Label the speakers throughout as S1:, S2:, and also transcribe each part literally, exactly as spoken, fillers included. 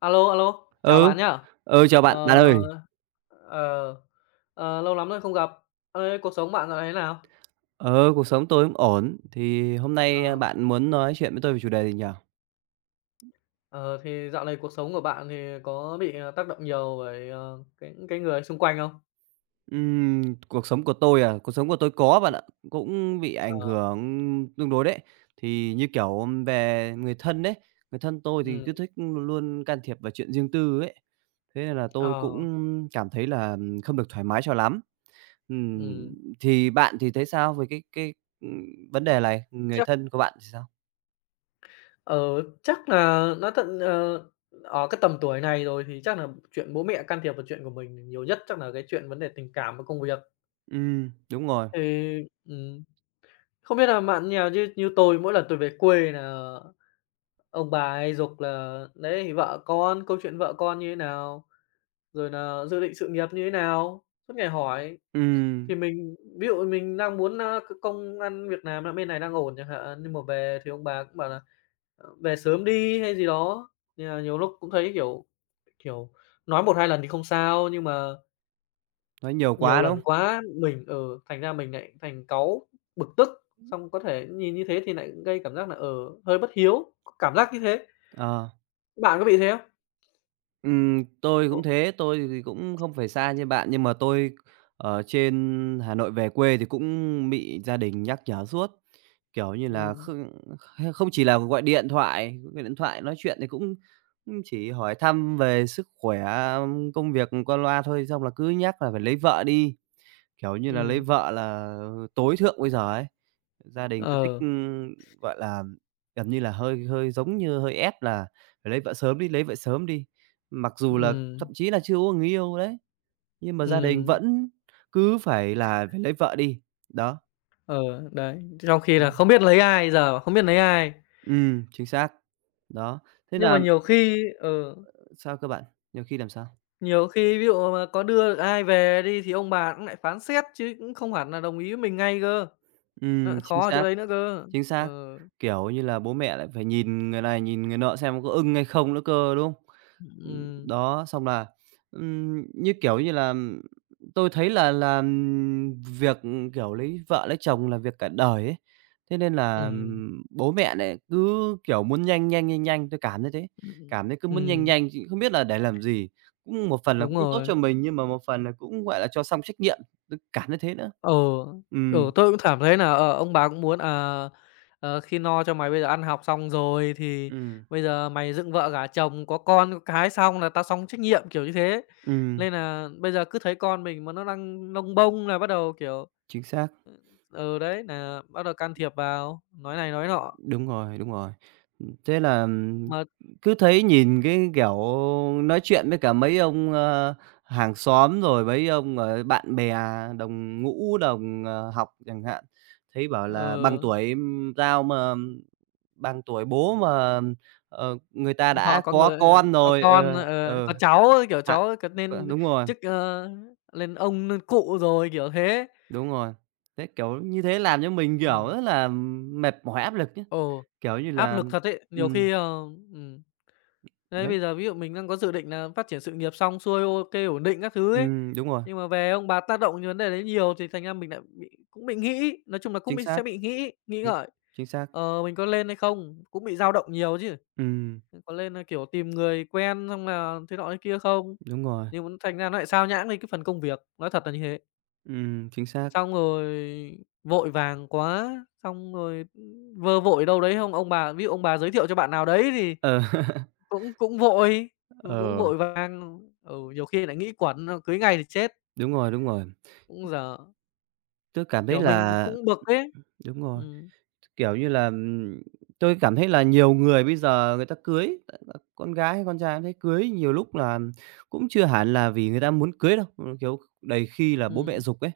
S1: Alo, alo, chào
S2: Ừ,
S1: bạn nhá.
S2: ừ, chào bạn, bạn ơi.
S1: Ờ, ờ, ờ, Lâu lắm rồi không gặp. Ơi, cuộc sống bạn dạo này thế nào?
S2: Ờ, Cuộc sống tôi cũng ổn. Thì hôm nay, a,
S1: Ờ,
S2: bạn muốn nói chuyện với tôi về chủ đề gì nhỉ?
S1: ờ, thì dạo này cuộc sống của bạn thì có bị, ờ, tác động nhiều bởi, ờ, cái cái người xung quanh không?
S2: Ừm, Cuộc sống của tôi à? Cuộc sống của tôi có bạn
S1: Ừm,
S2: ạ, cũng bị ảnh
S1: ờ,
S2: hưởng tương đối đấy. Thì như, kiểu, về người thân đấy người thân tôi thì
S1: ừm,
S2: cứ thích luôn can thiệp vào chuyện riêng tư ấy, thế nên là tôi
S1: ờ,
S2: cũng cảm thấy là không được thoải mái cho lắm. Ừm,
S1: ừm.
S2: thì bạn thì thấy sao về cái cái, ừm, vấn đề này? Người
S1: Chắc
S2: thân của bạn thì sao?
S1: ờ, chắc là nó tận ờ, ở cái tầm tuổi này rồi thì chắc là chuyện bố mẹ can thiệp vào chuyện của mình nhiều nhất, chắc là cái chuyện vấn đề tình cảm và công việc.
S2: Ừm, đúng rồi.
S1: Thì, ừm, không biết là bạn như nào chứ như tôi mỗi lần tôi về quê là ông bà hay giục là đấy, thì vợ con, câu chuyện vợ con như thế nào, rồi là dự định sự nghiệp như thế nào, suốt ngày hỏi.
S2: Ừ.
S1: Thì mình ví dụ mình đang muốn, a, c công ăn việc làm ở bên này đang ổn chẳng hạn, nhưng mà về thì ông bà cũng bảo là "Ờ, về sớm đi" hay gì đó. Nên là nhiều lúc cũng thấy, kiểu, kiểu, nói một hai lần thì không sao, nhưng mà
S2: Nói nhiều
S1: nhiều
S2: quá, đúng
S1: lần
S2: không?
S1: quá mình ở ừ, thành ra mình lại thành cáu, bực tức, xong có thể nhìn như thế thì lại gây cảm giác là ở hơi bất hiếu, cảm giác như thế.
S2: Ờ,
S1: Bạn có bị thế không?
S2: ừm, tôi cũng thế, tôi thì cũng không phải xa như bạn, nhưng mà tôi ở trên Hà Nội về quê thì cũng bị gia đình nhắc nhở suốt. Kiểu như là,
S1: Ừm,
S2: không không chỉ là gọi điện thoại gọi điện thoại nói chuyện thì cũng cũng chỉ hỏi thăm về sức khỏe, công việc qua loa thôi, xong là cứ nhắc là phải lấy vợ đi, kiểu như là, lấy
S1: ừm,
S2: vợ là tối thượng bây giờ ấy. Gia đình cứ thích,
S1: ờ,
S2: ưm, gọi là, gần như là hơi hơi giống như hơi ép là "Phải lấy vợ sớm đi, lấy vợ sớm đi." Mặc dù là thậm
S1: ừm,
S2: chí là chưa có người yêu đấy, nhưng mà gia đình
S1: ừm,
S2: vẫn cứ phải là "Phải lấy vợ đi." Đó.
S1: ờ, đấy, trong khi là
S2: Ừm.
S1: không biết lấy ai, giờ không biết lấy ai.
S2: Ừm, chính xác. Đó, thế
S1: Nhưng
S2: là
S1: mà nhiều khi ừ,
S2: sao cơ bạn? Nhiều khi làm sao?
S1: nhiều khi ví dụ mà có đưa được ai về đi thì ông bà cũng lại phán xét chứ cũng không hẳn là đồng ý với mình ngay cơ. Nó
S2: Ừm,
S1: lại
S2: chính
S1: khó ở chỗ
S2: xác,
S1: đấy nữa cơ.
S2: chính xác.
S1: Ờ,
S2: Kiểu như là, bố mẹ lại phải nhìn người này, nhìn người nọ xem có ưng hay không nữa cơ, đúng không? Ừm,
S1: ừm,
S2: đó, xong là, ừm, như kiểu như là, tôi thấy là là việc, kiểu, lấy vợ lấy chồng là việc cả đời ấy, thế nên là,
S1: ừm,
S2: ừm, bố mẹ nại cứ, kiểu, muốn nhanh, nhanh, nhanh, nhanh, tôi cảm thấy thế, cảm
S1: ừm,
S2: thấy cứ muốn nhanh
S1: ừm,
S2: nhanh chứ không biết là để làm gì. Cũng một phần là
S1: đúng
S2: cũng tốt
S1: rồi.
S2: cho mình nhưng mà một phần là cũng, gọi là, cho xong trách nhiệm, tôi cảm thấy thế nữa.
S1: Ừ,
S2: Ừm.
S1: ừ, tôi cũng cảm thấy là ờ, ông bà cũng muốn, à, ờ, "Khi no cho mày bây giờ ăn học xong rồi thì
S2: Ừm.
S1: bây giờ mày dựng vợ gả chồng, có con có cái xong là tao xong trách nhiệm", kiểu như thế.
S2: Ừm,
S1: Nên là bây giờ cứ thấy con mình mà nó đang lông bông là bắt đầu, kiểu,
S2: chính xác,
S1: ừ, ừ, đấy, là bắt đầu can thiệp vào, nói này nói nọ.
S2: đúng rồi, đúng rồi. Thế là, ừm,
S1: Mà
S2: cứ thấy nhìn cái, kiểu, nói chuyện với cả mấy ông, ơ, hàng xóm rồi mấy ông, ờ, bạn bè đồng ngũ, đồng, ờ, học chẳng hạn, thấy bảo là bằng
S1: ừ,
S2: tuổi, ưm, tao mà ừm, bằng tuổi bố mà, ờ, người ta đã
S1: họ có
S2: có
S1: người ờ,
S2: con
S1: có
S2: rồi,
S1: con,
S2: ờ,
S1: ờ,
S2: ờ,
S1: có cháu, ấy, kiểu,
S2: hạ
S1: cháu c
S2: ờ,
S1: nên
S2: Đúng rồi,
S1: chức, ơ, lên ông, lên cụ rồi, kiểu thế.
S2: đúng rồi. Thế, kiểu, như thế làm cho mình, kiểu,
S1: Ừm.
S2: rất là mệt mỏi, áp lực chứ,
S1: Ồ,
S2: kiểu như
S1: áp
S2: là
S1: lực thật ấy, nhiều
S2: ừm,
S1: khi, ờ ừm. Đấy,
S2: đấy,
S1: bây giờ ví dụ mình đang có dự định là phát triển sự nghiệp xong xuôi, OK, ổn định các thứ ấy,
S2: ừm, đúng rồi,
S1: nhưng mà về ông bà tác động cái vấn đề đấy nhiều thì thành ra mình lại bị cũng bị nghĩ, nói chung là cũng
S2: chính
S1: bị
S2: xác.
S1: sẽ bị nghĩ nghĩ
S2: Chính
S1: ngợi,
S2: chính xác.
S1: ờ, mình có lên hay không? Cũng bị dao động nhiều chứ,
S2: Ừm,
S1: có lên, là kiểu, tìm người quen xong là thế nọ thế kia không?
S2: đúng rồi,
S1: Nhưng mà thành ra nó lại sao nhãng đi cái phần công việc, nói thật là như thế.
S2: ừm, chính xác.
S1: Xong rồi vội vàng quá, xong rồi, ừ, vơ vội đâu đấy không, ông bà ví dụ ông bà giới thiệu cho bạn nào đấy thì
S2: Ờ,
S1: cũng cũng vội, cũng cũng
S2: ờ,
S1: vội vàng, ừ, nhiều khi lại nghĩ quẩn, ờ, cưới ngay thì chết,
S2: đúng rồi, đúng rồi.
S1: cũng dở.
S2: Tôi cảm thấy
S1: Kiểu, mình
S2: là
S1: cũng bực ấy.
S2: đúng rồi,
S1: Ừm,
S2: kiểu như là, ừm, tôi cảm thấy là nhiều người bây giờ người ta cưới, ờ, ờ, con gái hay con trai cũng thế, cưới nhiều lúc là cũng chưa hẳn là vì người ta muốn cưới đâu, ừ, kiểu, đầy khi là bố mẹ
S1: ừm,
S2: giục ấy,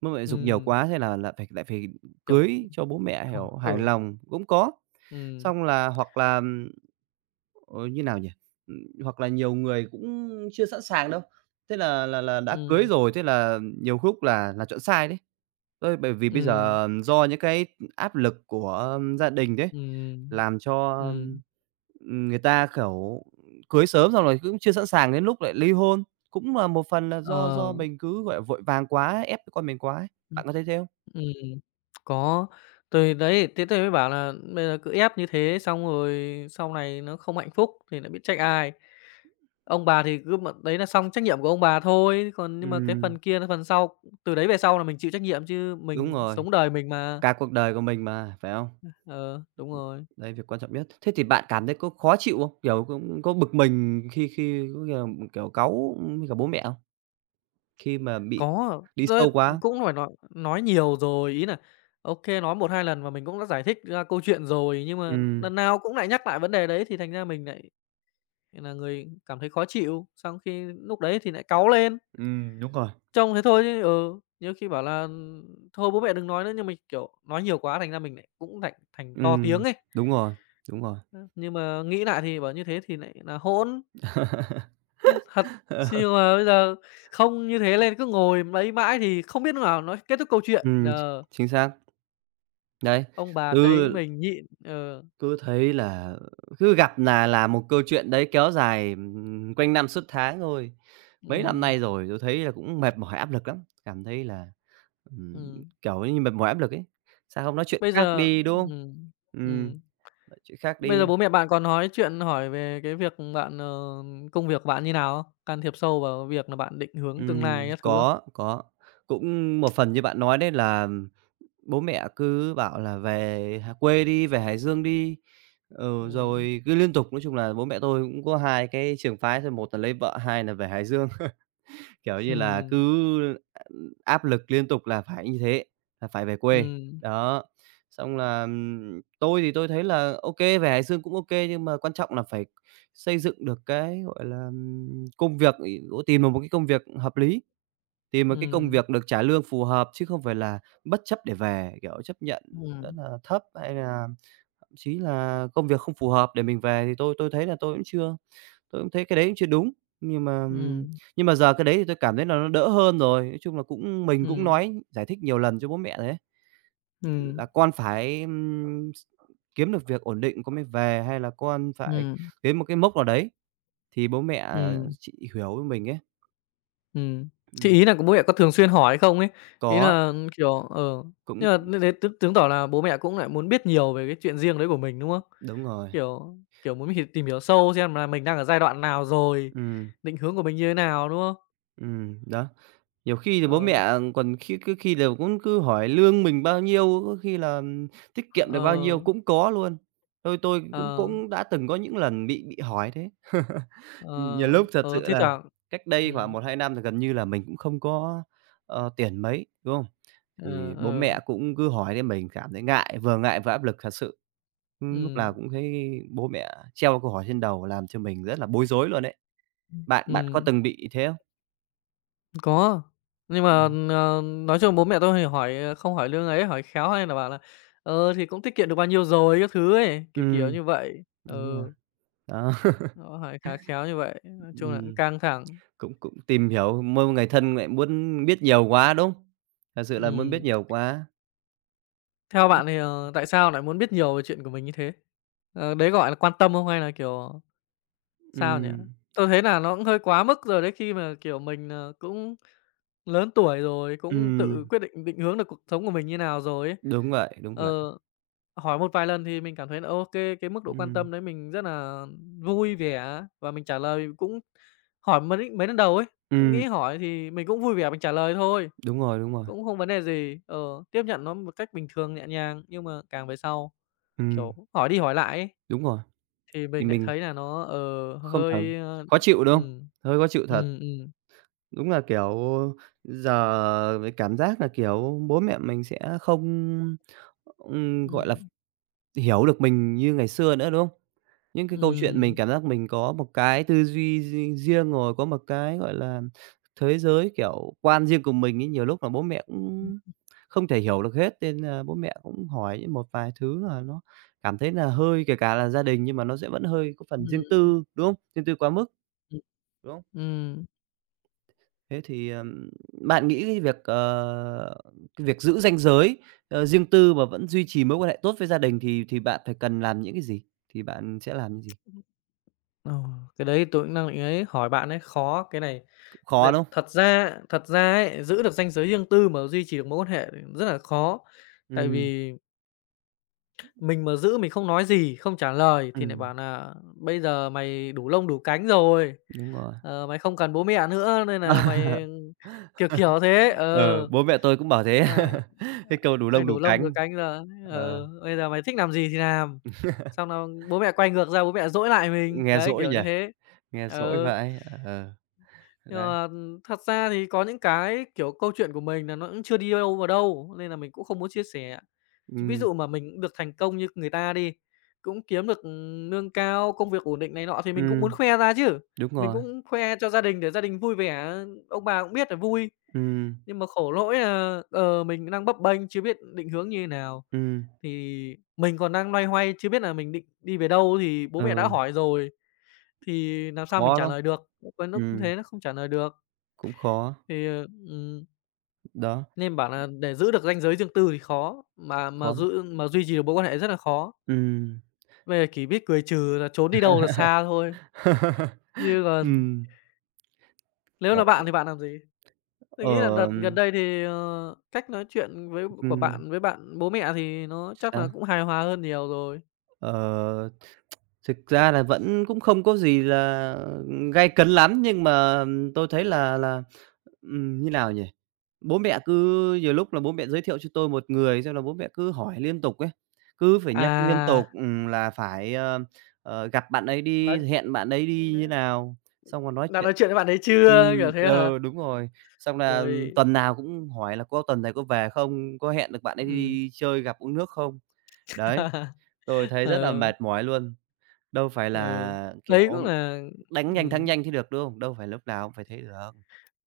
S2: bố mẹ giục nhiều
S1: ừm,
S2: quá thế là là phải lại phải
S1: kiểu,
S2: cưới cho bố mẹ,
S1: ờ,
S2: hiểu, hài
S1: ừ,
S2: lòng cũng có.
S1: ừm,
S2: Xong là hoặc là, ờ, như nào nhỉ? Ừm, hoặc là nhiều người cũng chưa sẵn sàng đâu. Thế là là là đã cưới
S1: ừm,
S2: rồi, thế là nhiều lúc là là chọn sai đấy. Ơi, bởi vì bây
S1: ừm,
S2: giờ do những cái áp lực của gia đình đấy,
S1: ừm,
S2: làm cho,
S1: ừm,
S2: ừm, người ta, kiểu, cưới sớm xong rồi cũng chưa sẵn sàng, đến lúc lại ly hôn. Cũng là một phần là do
S1: ờ.
S2: do mình cứ, gọi là, vội vàng quá, ép con mình quá ấy.
S1: Ừ.
S2: Bạn có thấy thế không?
S1: Ừm, có. Thì đấy, thế tôi mới bảo là bây giờ cứ ép như thế xong rồi sau này nó không hạnh phúc thì lại biết trách ai. Ông bà thì cứ m đấy là xong trách nhiệm của ông bà thôi, còn nhưng mà cái
S2: Ừm,
S1: phần kia là phần sau, từ đấy về sau là mình chịu trách nhiệm chứ
S2: đúng
S1: mình
S2: rồi,
S1: sống đời mình mà.
S2: cả cuộc đời của mình mà, phải không?
S1: Ờ, đúng rồi.
S2: Đấy, việc quan trọng nhất. Thế thì bạn cảm thấy có khó chịu không? Kiểu, có có bực mình khi khi có khi kiểu, cáu với cả bố mẹ không? Khi mà bị
S1: Có,
S2: đi
S1: đấy,
S2: sâu quá.
S1: cũng phải nói nói nhiều rồi, ý nà ok nói một hai lần và mình cũng đã giải thích ra câu chuyện rồi, nhưng mà
S2: Ừm,
S1: lần nào cũng lại nhắc lại vấn đề đấy thì thành ra mình lại thế là người cảm thấy khó chịu, xong khi lúc đấy thì lại cáu lên,
S2: Ừm, đúng rồi.
S1: trông thế thôi chứ, ừ, nhiều khi bảo là ừ, "Thôi bố mẹ đừng nói nữa." Nhưng mình, kiểu, nói nhiều quá thành ra mình lại cũng thành thành to tiếng
S2: Ừm,
S1: ấy.
S2: đúng rồi, đúng rồi.
S1: Ơ, nhưng mà nghĩ lại thì bảo như thế thì lại là hỗn, ơ, thật, chứ nhưng mà bây giờ không như thế lên cứ ngồi lấy mãi thì không biết lúc nào nó kết thúc câu chuyện.
S2: Ừm,
S1: Ờ,
S2: chính xác. Đấy,
S1: ông bà thấy
S2: ừ.
S1: mình nhịn ờ,
S2: Cứ thấy là cứ gặp là là một câu chuyện đấy kéo dài, ừm, quanh năm suốt tháng thôi. Mấy năm
S1: ừm,
S2: nay rồi tôi thấy là cũng mệt mỏi, áp lực lắm, cảm thấy là, ừm,
S1: ừm,
S2: kiểu như, mệt mỏi, áp lực ấy. Sao không nói chuyện
S1: bây
S2: khác
S1: giờ
S2: đi, đúng không?
S1: ừm,
S2: Ừm,
S1: ừm.
S2: nói chuyện khác
S1: Bây giờ
S2: đi.
S1: bố mẹ bạn có nói chuyện hỏi về cái việc bạn, ờ, công việc của bạn như nào không? Can thiệp sâu vào việc là bạn định hướng tương
S2: Ừm,
S1: lai các thứ không?
S2: có, có. Cũng một phần như bạn nói đấy là bố mẹ cứ bảo là "Về Hà quê đi, về Hải Dương đi." Ừ,
S1: Ừm,
S2: rồi cứ liên tục, nói chung là bố mẹ tôi cũng có hai cái trường phái thôi, một là lấy vợ, hai là về Hải Dương. Kiểu như là,
S1: ừm,
S2: cứ, à, áp lực liên tục là phải như thế, là phải về quê.
S1: ừm,
S2: Đó, xong là, ừm, tôi thì tôi thấy là ok về Hải Dương cũng ok nhưng mà quan trọng là phải xây dựng được cái, gọi là, ừm, công việc, ì tìm được một cái công việc hợp lý, tìm một cái công
S1: ừm,
S2: việc được trả lương phù hợp, chứ không phải là bất chấp để về, kiểu, chấp nhận rất
S1: ừm,
S2: là thấp hay là thậm chí là công việc không phù hợp để mình về, thì tôi tôi thấy là tôi cũng chưa. Tôi cũng thấy cái đấy chưa đúng, nhưng mà, ừm,
S1: ừm,
S2: nhưng mà giờ cái đấy thì tôi cảm thấy là nó đỡ hơn rồi. Nói chung là cũng mình cũng
S1: ừm,
S2: nói, giải thích nhiều lần cho bố mẹ đấy
S1: ừm,
S2: là con phải, ừm, s kiếm được việc ổn định con mới về, hay là con phải
S1: ừm,
S2: đến một cái mốc nào đấy thì bố mẹ, ờ,
S1: ừm,
S2: chị hiểu với mình ấy.
S1: ừm. Thế
S2: Ừm,
S1: ý là của bố mẹ có thường xuyên hỏi không ấy? Ý
S2: có,
S1: là kiểu ờ,
S2: cũng
S1: nhưng mà như thế tức chứng tỏ là bố mẹ cũng lại muốn biết nhiều về cái chuyện riêng đấy của mình, đúng không?
S2: đúng rồi,
S1: Kiểu, kiểu, muốn h tìm hiểu sâu xem là mình đang ở giai đoạn nào rồi,
S2: ừm,
S1: định hướng của mình như thế nào, đúng không?
S2: ừm, đó. Nhiều khi thì bố
S1: Ờ.
S2: mẹ còn khi cứ khi đều cũng cứ hỏi lương mình bao nhiêu, có khi là tiết kiệm được bao nhiêu
S1: Ờ,
S2: cũng có luôn. Thôi tôi cũng
S1: ờ,
S2: cũng đã từng có những lần bị bị hỏi thế.
S1: ờ,
S2: Nhiều lúc thật
S1: ờ,
S2: sự
S1: thi
S2: là
S1: thoảng
S2: cách đây khoảng
S1: ừm,
S2: một hai năm thì gần như là mình cũng không có, ờ, tiền mấy, đúng không? Thì
S1: ờ,
S2: bố
S1: ờ,
S2: mẹ cũng cứ hỏi nên mình cảm thấy ngại, vừa ngại vừa áp lực thật sự. Ừm, lúc
S1: ừm,
S2: nào cũng thấy bố mẹ treo câu hỏi trên đầu làm cho mình rất là bối rối luôn đấy. Bạn bạn có
S1: ừm,
S2: từng bị thế không?
S1: có. Nhưng
S2: Ừ.
S1: mà, ờ, nói chung bố mẹ tôi thì hỏi, ờ, không hỏi lương ấy, hỏi khéo hay là bảo là "Ờ, thì cũng tiết kiệm được bao nhiêu rồi?" các thứ ấy, kiểu, kiểu
S2: Ừ,
S1: như vậy.
S2: đúng rồi,
S1: Ừ,
S2: đó.
S1: họ hỏi khá khéo như vậy, nói chung là cũng
S2: Ừm,
S1: căng thẳng.
S2: cũng cũng tìm hiểu mỗi một người thân lại muốn biết nhiều quá, đúng không? Thật sự là muốn biết
S1: Ừm,
S2: nhiều quá.
S1: theo bạn thì, ờ, tại sao lại muốn biết nhiều về chuyện của mình như thế? Ờ, đấy gọi là quan tâm không hay là, kiểu, sao nhỉ?
S2: Ừm,
S1: Tôi thấy là nó cũng hơi quá mức rồi đấy, khi mà, kiểu, mình, ờ, cũng lớn tuổi rồi, cũng tự
S2: ừm,
S1: quyết định định hướng được cuộc sống của mình như nào rồi ấy.
S2: đúng vậy, đúng
S1: Ờ,
S2: vậy.
S1: hỏi một vài lần thì mình cảm thấy là ô cái mức độ quan
S2: Ừm,
S1: tâm đấy mình rất là vui vẻ và mình trả lời cũng hỏi mấy mấy lần đầu ấy, tôi nghĩ
S2: ừm,
S1: hỏi thì mình cũng vui vẻ mình trả lời thôi,
S2: đúng rồi, đúng rồi.
S1: cũng không vấn đề gì. Ờ, tiếp nhận nó một cách bình thường, nhẹ nhàng, nhưng mà càng về sau, kiểu,
S2: Ừm,
S1: hỏi đi hỏi lại ấy,
S2: đúng rồi,
S1: thì
S2: thì
S1: mình lại
S2: mình
S1: thấy là nó, ờ,
S2: không thèm
S1: hơi, ơ
S2: khó chịu, đúng không?
S1: ừm.
S2: Hơi khó chịu thật.
S1: Ừm, ừm.
S2: Đúng là, kiểu, giờ cái cảm giác là, kiểu, bố mẹ mình sẽ không, ừm, gọi là
S1: Ừm.
S2: hiểu được mình như ngày xưa nữa, đúng không? Những cái câu chuyện mình
S1: Ừm,
S2: cảm giác mình có một cái tư duy ri riêng rồi, có một cái, gọi là, thế giới, kiểu, quan riêng của mình ấy, nhiều lúc là bố mẹ cũng không thể hiểu được hết nên là bố mẹ cũng hỏi những một vài thứ là nó cảm thấy là hơi kể cả là gia đình nhưng mà nó sẽ vẫn hơi có phần riêng
S1: ừm,
S2: tư, đúng không? Riêng tư quá mức,
S1: ừm,
S2: đúng không?
S1: ừm.
S2: Thế thì, ờm, bạn nghĩ cái việc, ờ, cái việc giữ ranh giới, ờ, riêng tư mà vẫn duy trì mối quan hệ tốt với gia đình thì thì bạn phải cần làm những cái gì? Thì bạn sẽ làm những gì?
S1: Ờ, cái đấy tôi cũng đang định ấy, hỏi bạn ấy, khó cái này.
S2: Cũng khó,
S1: Đợt
S2: đúng không?
S1: thật ra thật ra ấy, giữ được ranh giới riêng tư mà duy trì được mối quan hệ rất là khó. Tại
S2: Ừm,
S1: vì mình mà giữ mình không nói gì, không trả lời thì lại
S2: ừm,
S1: bảo là "Bây giờ mày đủ lông đủ cánh rồi,
S2: đúng rồi.
S1: ờ, mày không cần bố mẹ nữa nên là mày" kiểu, kiểu thế.
S2: Ờ,
S1: Ờ.
S2: bố mẹ tôi cũng bảo thế.
S1: À,
S2: Cái câu "đủ
S1: "Mày
S2: lông đủ
S1: đủ lông
S2: cánh."
S1: đủ cánh rồi,
S2: Ờ,
S1: ờ, bây giờ mày thích làm gì thì làm." Xong là bố mẹ quay ngược ra bố mẹ dỗi lại mình,
S2: nghe
S1: đấy,
S2: dỗi
S1: kiểu
S2: nhỉ?
S1: như thế.
S2: Nghe dỗi
S1: Ờ.
S2: vậy ờ,
S1: Nhưng
S2: đấy.
S1: mà thật ra thì có những cái, kiểu, câu chuyện của mình là nó cũng chưa đi đâu vào đâu, nên là mình cũng không muốn chia sẻ. Chứ ví
S2: Ừm,
S1: dụ mà mình cũng được thành công như người ta đi, cũng kiếm được, lương cao, công việc ổn định này nọ thì mình cũng muốn
S2: ừm,
S1: khoe ra chứ.
S2: đúng
S1: Mình
S2: rồi.
S1: cũng khoe cho gia đình để gia đình vui vẻ, ông bà cũng biết là vui.
S2: Ừm,
S1: Nhưng mà khổ lỗi là, ờ, mình đang bấp bênh chưa biết định hướng như thế nào,
S2: ừm,
S1: thì mình còn đang loay hoay chưa biết là mình định đi về đâu thì bố mẹ đã
S2: ừ,
S1: hỏi rồi, thì làm sao mình
S2: khó
S1: trả
S2: lắm,
S1: lời được, lúc lúc
S2: ừm,
S1: thế nó không trả lời được.
S2: cũng khó,
S1: Thì, ờ, ừm,
S2: đó,
S1: nên bảo là để giữ được ranh giới riêng tư thì khó, mà mà
S2: khó lắm.
S1: giữ mà duy trì được mối quan hệ rất là khó. Bây giờ chỉ biết cười trừ là trốn đi đâu là xa thôi, chứ còn
S2: Ừm.
S1: nếu là
S2: Kiểu
S1: bạn thì bạn làm gì? Tôi
S2: Ờ,
S1: nghĩ là đợt gần đây thì, ờ, cách nói chuyện với của
S2: ừm,
S1: bạn với bạn bố mẹ thì nó chắc là
S2: sao?
S1: cũng hài hòa hơn nhiều rồi.
S2: Ờ, thực ra là vẫn cũng không có gì là gay cấn lắm, nhưng mà tôi thấy là là, ừm, như nào nhỉ? Bố mẹ cứ Nhiều lúc là bố mẹ giới thiệu cho tôi một người, xong là bố mẹ cứ hỏi liên tục ấy, cứ phải nhắc liên
S1: À,
S2: tục, ừm, là phải, ờ, ờ, gặp bạn ấy đi,
S1: nói
S2: hẹn bạn ấy đi như nào, xong rồi nói
S1: đã
S2: chuyện
S1: nói chuyện với bạn ấy chưa?
S2: ừm,
S1: Kiểu thế hả?
S2: ừ, đúng rồi. Xong là, ừ,
S1: Ôi,
S2: tuần nào cũng hỏi là "Có tuần này có về không? Có hẹn được bạn ấy
S1: ừm,
S2: đi chơi gặp uống nước không?" Đấy, tôi thấy rất là
S1: ừ,
S2: mệt mỏi luôn. Đâu phải
S1: ừ,
S2: là, kiểu,
S1: đấy cũng là
S2: đánh nhanh thắng
S1: ừm.
S2: nhanh thế được, đúng không? Đâu phải lúc nào cũng phải thế được.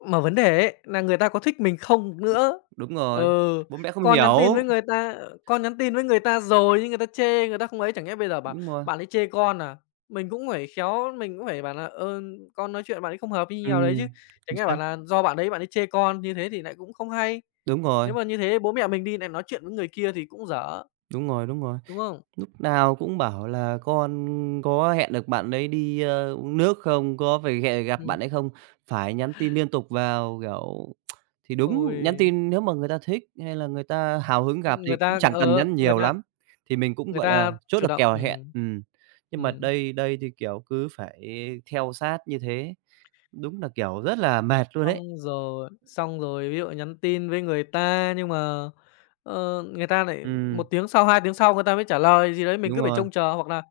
S1: Mà vấn đề ấy nà người ta có thích mình không nữa.
S2: Đúng rồi,
S1: Ừ,
S2: bố mẹ không
S1: con nhắn tin
S2: hiểu,
S1: với người ta con nhắn tin với người ta rồi nhưng người ta chê, người ta không ấy, chẳng nhẽ bây giờ bảo
S2: đúng rồi.
S1: "Bạn ấy chê con à?" Mình cũng phải khéo, mình cũng phải bảo nà "Ờ, con nói chuyện bạn ấy không hợp" như nào đấy chứ.
S2: Ừm, chính
S1: Chẳng nhẽ bảo
S2: xác.
S1: là do bạn đấy bạn ấy chê con, như thế thì lại cũng không hay.
S2: Đúng
S1: Nếu
S2: rồi,
S1: mà như thế bố mẹ mình đi lại nói chuyện với người kia thì cũng dở,
S2: đúng rồi, đúng rồi.
S1: đúng không?
S2: Lúc nào cũng bảo là "Con có hẹn được bạn đấy đi, ơ, uống nước không? Có phải hẹn gặp
S1: Ừm,
S2: bạn ấy không?" Phải nhắn tin liên tục vào, kiểu thì đúng, nhắn
S1: ôi,
S2: tin nếu mà người ta thích hay là người ta hào hứng gặp
S1: người
S2: thì cũng
S1: ta
S2: chẳng cần
S1: ờ,
S2: nhắn
S1: người
S2: nhiều
S1: ta
S2: lắm, thì mình cũng,
S1: người
S2: gọi là,
S1: ta
S2: chốt
S1: chủ
S2: được
S1: động,
S2: kèo hẹn,
S1: ừm.
S2: ừm. Nhưng mà
S1: Ừm.
S2: đây đây thì, kiểu, cứ phải theo sát như thế, đúng là, kiểu, rất là mệt luôn ấy.
S1: Xong rồi xong rồi ví dụ nhắn tin với người ta nhưng mà, ờ, người ta lại một
S2: Ừm,
S1: tiếng sau, hai tiếng sau người ta mới trả lời gì đấy, mình
S2: đúng
S1: cứ phải
S2: rồi,
S1: trông chờ hoặc là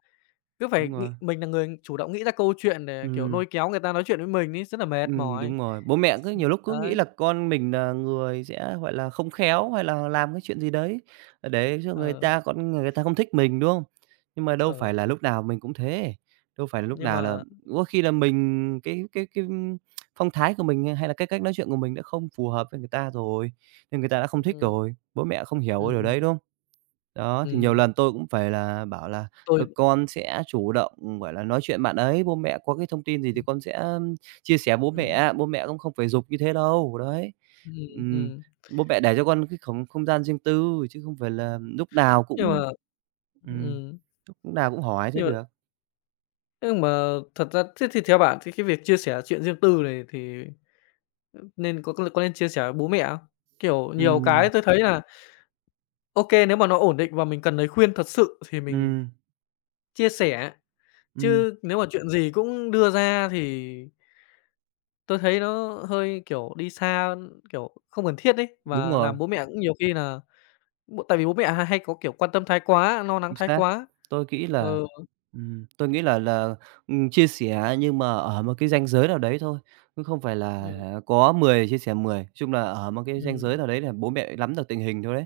S1: cứ phải
S2: đúng rồi,
S1: nghĩ mình là người chủ động nghĩ ra câu chuyện để, kiểu,
S2: ừm.
S1: lôi kéo người ta nói chuyện với mình ấy, rất là mệt
S2: Ừm,
S1: mỏi.
S2: đúng rồi. Bố mẹ cứ nhiều lúc cứ nghĩ
S1: Đấy,
S2: là con mình là người sẽ, gọi là, không khéo hay là làm cái chuyện gì đấy, ờ, để cho người
S1: ờ,
S2: ta con người ta không thích mình, đúng không? Nhưng mà đâu
S1: ờ,
S2: phải là lúc nào mình cũng thế, đâu phải là lúc
S1: nhưng
S2: nào là
S1: mà
S2: có khi là mình cái cái cái, phong thái của mình hay là cái cách nói chuyện của mình đã không phù hợp với người ta rồi, nên người ta đã không thích
S1: ừm,
S2: rồi, bố mẹ không hiểu cái điều
S1: ừm,
S2: đấy, đúng không? Đó, thì nhiều
S1: ừm,
S2: lần tôi cũng phải là bảo là,
S1: tôi
S2: ờ, "Con sẽ chủ động, gọi là, nói chuyện bạn ấy, bố mẹ có cái thông tin gì thì con sẽ, ưm, chia sẻ bố
S1: ừm,
S2: mẹ, bố mẹ cũng không phải giục như thế đâu." Đấy,
S1: ừm,
S2: ừm,
S1: ừm,
S2: bố mẹ để cho con cái không không gian riêng tư chứ không phải là lúc nào
S1: nhưng
S2: cũng
S1: mà
S2: ừm,
S1: ừm,
S2: lúc nào cũng hỏi thế
S1: nhưng
S2: được.
S1: nhưng mà thật ra thế thì theo bạn thì cái việc chia sẻ chuyện riêng tư này thì, ừ, nên có có nên chia sẻ với bố mẹ không? Kiểu, nhiều
S2: Ừm,
S1: cái tôi thấy là ok nếu mà nó ổn định và mình cần lời khuyên thật sự thì mình
S2: ừm,
S1: chia sẻ,
S2: ừm,
S1: chứ nếu mà chuyện gì cũng đưa ra thì tôi thấy nó hơi, kiểu, đi xa, kiểu, không cần thiết đấy,
S2: đúng
S1: và
S2: rồi.
S1: làm bố mẹ cũng nhiều khi là bố tại vì bố mẹ hay hay có, kiểu, quan tâm thái quá, lo lắng
S2: Chính
S1: thái
S2: xác.
S1: quá.
S2: Tôi nghĩ
S1: Ờ,
S2: là ừm, tôi nghĩ là là, ừm, chia sẻ nhưng mà ở một cái ranh giới nào đấy thôi, chứ không phải
S1: ừ,
S2: là
S1: ừm,
S2: có mười chia sẻ mười, chung là ở một cái ranh
S1: ừm,
S2: giới nào đấy là bố mẹ nắm được tình hình thôi đấy.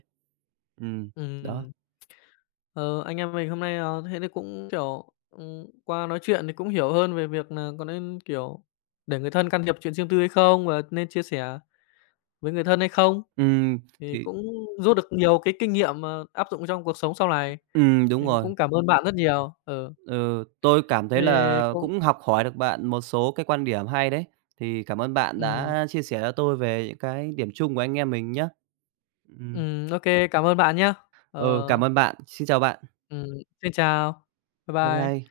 S2: Ừm, đó.
S1: ừm. Ờ, anh em mình hôm nay, ờ, thế thì cũng, kiểu, ừm, qua nói chuyện thì cũng hiểu hơn về việc là có nên, kiểu, để người thân can thiệp chuyện riêng tư hay không và nên chia sẻ với người thân hay không,
S2: Ừm,
S1: thì
S2: thì
S1: cũng rút được nhiều cái kinh nghiệm mà áp dụng trong cuộc sống sau này.
S2: ừm, đúng
S1: Mình
S2: rồi.
S1: cũng cảm ơn bạn rất nhiều. Ừ,
S2: Ừ, tôi cảm
S1: thế
S2: thấy
S1: thì
S2: là
S1: cũng
S2: cũng học hỏi được bạn một số cái quan điểm hay đấy. Thì cảm ơn bạn
S1: ừm,
S2: đã chia sẻ cho tôi về những cái điểm chung của anh em mình nhá. Ừm,
S1: ừm, ô cảm ơn bạn nhé.
S2: ừ,
S1: Ờ,
S2: cảm ơn bạn. Xin chào bạn.
S1: ừm, xin chào. Bye
S2: Bye bye.
S1: bye.